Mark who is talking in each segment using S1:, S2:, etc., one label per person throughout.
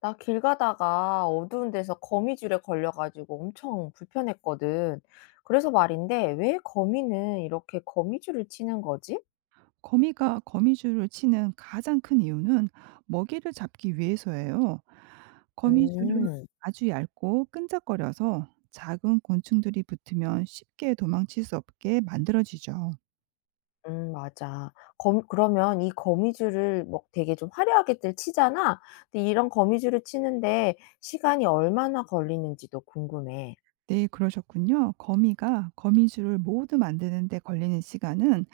S1: 나 길 가다가 어두운 데서 거미줄에 걸려가지고 엄청 불편했거든. 그래서 말인데, 왜 거미는 이렇게 거미줄을 치는 거지?
S2: 거미가 거미줄을 치는 가장 큰 이유는 먹이를 잡기 위해서예요. 거미줄은
S1: 음,
S2: 아주 얇고 끈적거려서 작은 곤충들이 붙으면 쉽게 도망칠 수 없게 만들어지죠.
S1: 맞아. 그러면 이 거미줄을 뭐 되게 좀 화려하게들 치잖아? 근데 이런 거미줄을 치는데 시간이 얼마나 걸리는지도 궁금해.
S2: 네, 그러셨군요. 거미가 거미줄을 모두 만드는 데 걸리는 시간은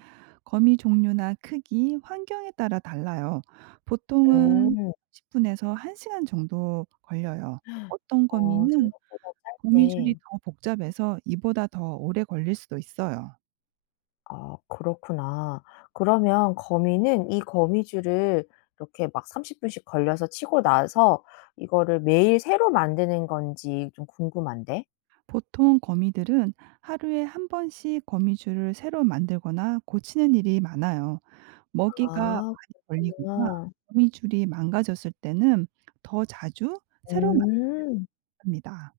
S2: 거미 종류나 크기, 환경에 따라 달라요. 보통은
S1: 음,
S2: 10분에서 1시간 정도 걸려요. 어떤
S1: 어,
S2: 거미는
S1: 생각보다
S2: 거미줄이
S1: 짧네.
S2: 더 복잡해서 이보다 더 오래 걸릴 수도 있어요.
S1: 아 그렇구나. 그러면 거미는 이 거미줄을 이렇게 막 30 분씩 걸려서 치고 나서 이거를 매일 새로 만드는 건지 좀 궁금한데.
S2: 보통 거미들은 하루에 한 번씩 거미줄을 새로 만들거나 고치는 일이 많아요. 먹이가
S1: 아
S2: 많이 걸리거나
S1: 그렇구나.
S2: 거미줄이 망가졌을 때는 더 자주 새로
S1: 음.
S2: 만듭니다.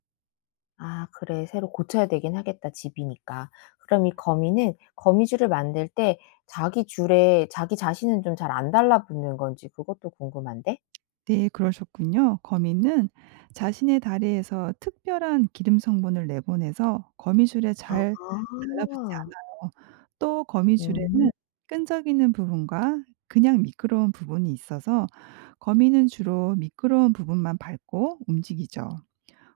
S1: 아 그래 새로 고쳐야 되긴 하겠다 집이니까. 그럼 이 거미는 거미줄을 만들 때 자기 줄에 자기 자신은 좀 잘 안 달라붙는 건지 그것도 궁금한데.
S2: 네, 그러셨군요. 거미는 자신의 다리에서 특별한 기름 성분을 내보내서 거미줄에 잘 달라붙지
S1: 아.
S2: 않아요. 또 거미줄에는
S1: 음.
S2: 끈적이는 부분과 그냥 미끄러운 부분이 있어서, 거미는 주로 미끄러운 부분만 밟고 움직이죠.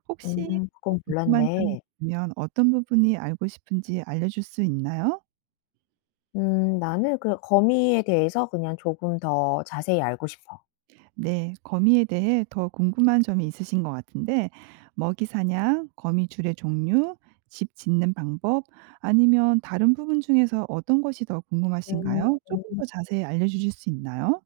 S2: 혹시 더
S1: 그건
S2: 궁금한 점이
S1: 몰랐네.
S2: 있으면 어떤 부분이 알고 싶은지 알려줄 수 있나요?
S1: 나는 그 거미에 대해서 그냥 조금 더 자세히 알고 싶어.
S2: 네. 거미에 대해 더 궁금한 점이 있으신 것 같은데, 먹이 사냥, 거미 줄의 종류, 집 짓는 방법, 아니면 다른 부분 중에서 어떤 것이 더
S1: 음.
S2: 궁금하신가요? 조금 더 자세히 알려 주실 수 있나요?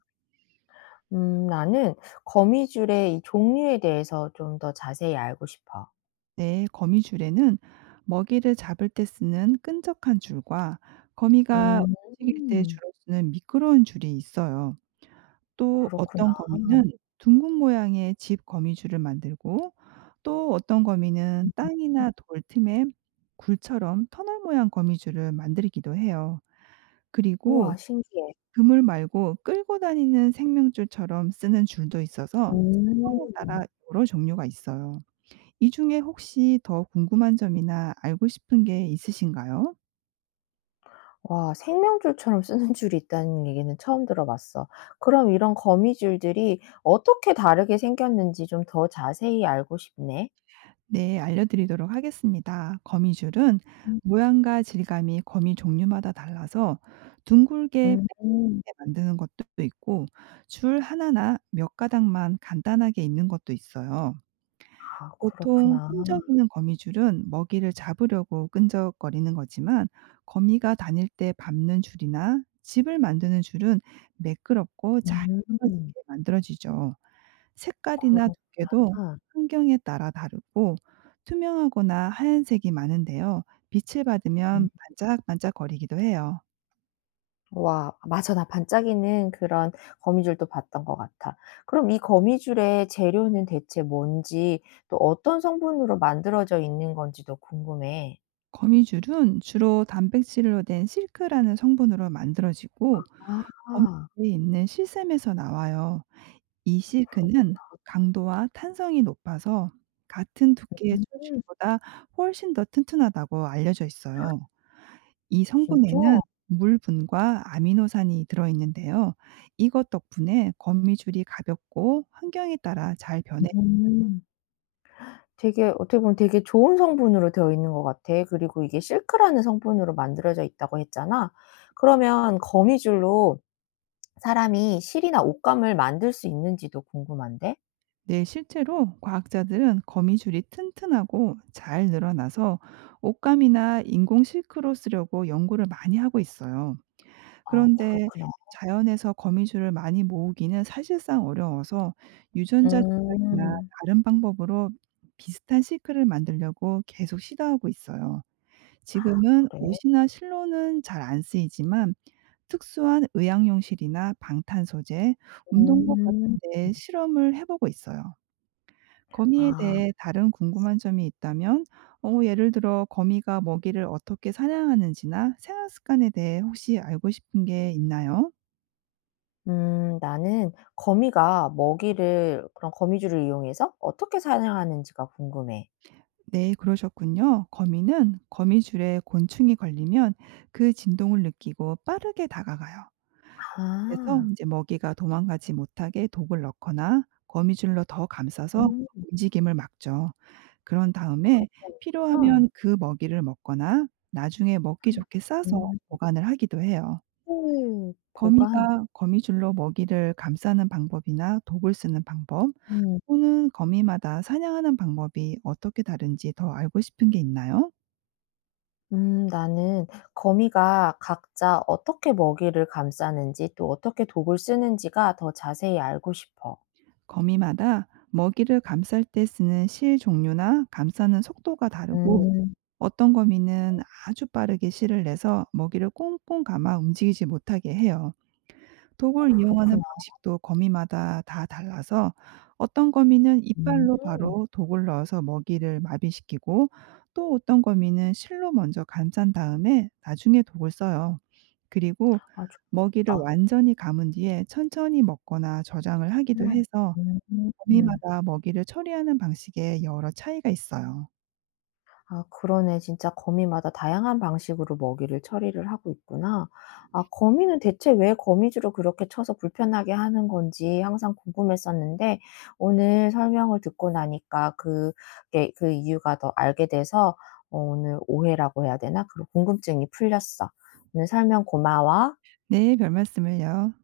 S1: 나는 거미줄의 이 종류에 대해서 좀 더 자세히 알고 싶어.
S2: 네. 거미 줄에는 먹이를 잡을 때 쓰는 끈적한 줄과, 거미가
S1: 음.
S2: 움직일 때 주로 쓰는 미끄러운 줄이 있어요. 또
S1: 그렇구나.
S2: 어떤 거미는 둥근 모양의 집 거미줄을 만들고, 또 어떤 거미는 땅이나 돌 틈에 굴처럼 터널 모양 거미줄을 만들기도 해요. 그리고
S1: 우와 신기해.
S2: 그물 말고 끌고 다니는 생명줄처럼 쓰는 줄도 있어서, 상황에
S1: 음.
S2: 따라 여러 종류가 있어요. 이 중에 혹시 더 궁금한 점이나 알고 싶은 게 있으신가요?
S1: 와 생명줄처럼 쓰는 줄이 있다는 얘기는 처음 들어봤어. 그럼 이런 거미줄들이 어떻게 다르게 생겼는지 좀 더 자세히 알고 싶네.
S2: 네, 알려드리도록 하겠습니다. 거미줄은
S1: 음.
S2: 모양과 질감이 거미 종류마다 달라서, 둥글게
S1: 음.
S2: 빽빽하게 만드는 것도 있고, 줄 하나나 몇 가닥만 간단하게 있는 것도 있어요.
S1: 아
S2: 보통
S1: 그렇구나.
S2: 끈적이는 거미줄은 먹이를 잡으려고 끈적거리는 거지만, 거미가 다닐 때 밟는 줄이나 집을 만드는 줄은 매끄럽고 잘
S1: 음.
S2: 미끄러지게 만들어지죠. 색깔이나
S1: 그렇구나.
S2: 두께도 환경에 따라 다르고, 투명하거나 하얀색이 많은데요. 빛을
S1: 음.
S2: 받으면 반짝반짝거리기도 해요.
S1: 와 맞아. 나 반짝이는 그런 거미줄도 봤던 것 같아. 그럼 이 거미줄의 재료는 대체 뭔지 또 어떤 성분으로 만들어져 있는 건지도 궁금해.
S2: 거미줄은 주로 단백질로 된 실크라는 성분으로 만들어지고,
S1: 아.
S2: 거미줄에 있는 실샘에서 나와요. 이 실크는 강도와 탄성이 높아서 같은 두께의
S1: 음.
S2: 철실보다 훨씬 더 튼튼하다고 알려져 있어요. 이
S1: 진짜?
S2: 성분에는 물분과 아미노산이 들어 있는데요. 이것 덕분에 거미줄이 가볍고 환경에 따라 잘 변해,
S1: 음. 되게 어떻게 보면 되게 좋은 성분으로 되어 있는 것 같아. 그리고 이게 실크라는 성분으로 만들어져 있다고 했잖아. 그러면 거미줄로 사람이 실이나 옷감을 만들 수 있는지도 궁금한데?
S2: 네 실제로 과학자들은 거미줄이 튼튼하고 잘 늘어나서 옷감이나 인공 실크로 쓰려고 연구를 많이 하고 있어요.
S1: 아
S2: 그런데
S1: 그렇구나.
S2: 자연에서 거미줄을 많이 모으기는 사실상 어려워서, 유전자 조작이나
S1: 음.
S2: 다른 방법으로 비슷한 실크를 만들려고 계속 시도하고 있어요. 지금은
S1: 그래.
S2: 옷이나 실로는 잘 안 쓰이지만, 특수한 의약용실이나 방탄 소재, 운동복 같은
S1: 음.
S2: 데 실험을 해 보고 있어요. 거미에
S1: 아.
S2: 대해 다른 궁금한 점이 있다면, 예를 들어 거미가 먹이를 어떻게 사냥하는지나 생활 습관에 대해 혹시 알고 싶은 게 있나요?
S1: 나는 거미가 먹이를 그런 거미줄을 이용해서 어떻게 사냥하는지가 궁금해.
S2: 네, 그러셨군요. 거미는 거미줄에 곤충이 걸리면 그 진동을 느끼고 빠르게 다가가요. 그래서
S1: 아.
S2: 이제 먹이가 도망가지 못하게 독을 넣거나 거미줄로 더 감싸서
S1: 음
S2: 움직임을 막죠. 그런 다음에
S1: 그렇게
S2: 필요하면
S1: 하는구나.
S2: 그 먹이를 먹거나 나중에 먹기 좋게 싸서
S1: 음
S2: 보관을 하기도 해요.
S1: 보관.
S2: 거미가 거미줄로 먹이를 감싸는 방법이나 독을 쓰는 방법,
S1: 음.
S2: 또는 거미마다 사냥하는 방법이 어떻게 다른지 더 알고 싶은 게 있나요?
S1: 나는 거미가 각자 어떻게 먹이를 감싸는지 또 어떻게 독을 쓰는지가 더 자세히 알고 싶어.
S2: 거미마다 먹이를 감쌀 때 쓰는 실 종류나 감싸는 속도가 다르고,
S1: 음.
S2: 어떤 거미는 아주 빠르게 실을 내서 먹이를 꽁꽁 감아 움직이지 못하게 해요. 독을 이용하는
S1: 그렇구나.
S2: 방식도 거미마다 다 달라서, 어떤 거미는
S1: 음.
S2: 이빨로 바로 독을 넣어서 먹이를 마비시키고, 또 어떤 거미는 실로 먼저 감싼 다음에 나중에 독을 써요. 그리고
S1: 아좋
S2: 먹이를
S1: 무섭다.
S2: 완전히 감은 뒤에 천천히 먹거나 저장을 하기도
S1: 음.
S2: 해서,
S1: 음.
S2: 거미마다 먹이를 처리하는 방식에 여러 차이가 있어요.
S1: 아 그러네. 진짜 거미마다 다양한 방식으로 먹이를 처리를 하고 있구나. 아 거미는 대체 왜 거미줄을 그렇게 쳐서 불편하게 하는 건지 항상 궁금했었는데 오늘 설명을 듣고 나니까 그게 그 이유가 더 알게 돼서 오늘 오해라고 해야 되나? 그런 궁금증이 풀렸어. 오늘 설명 고마워.
S2: 네, 별 말씀을요.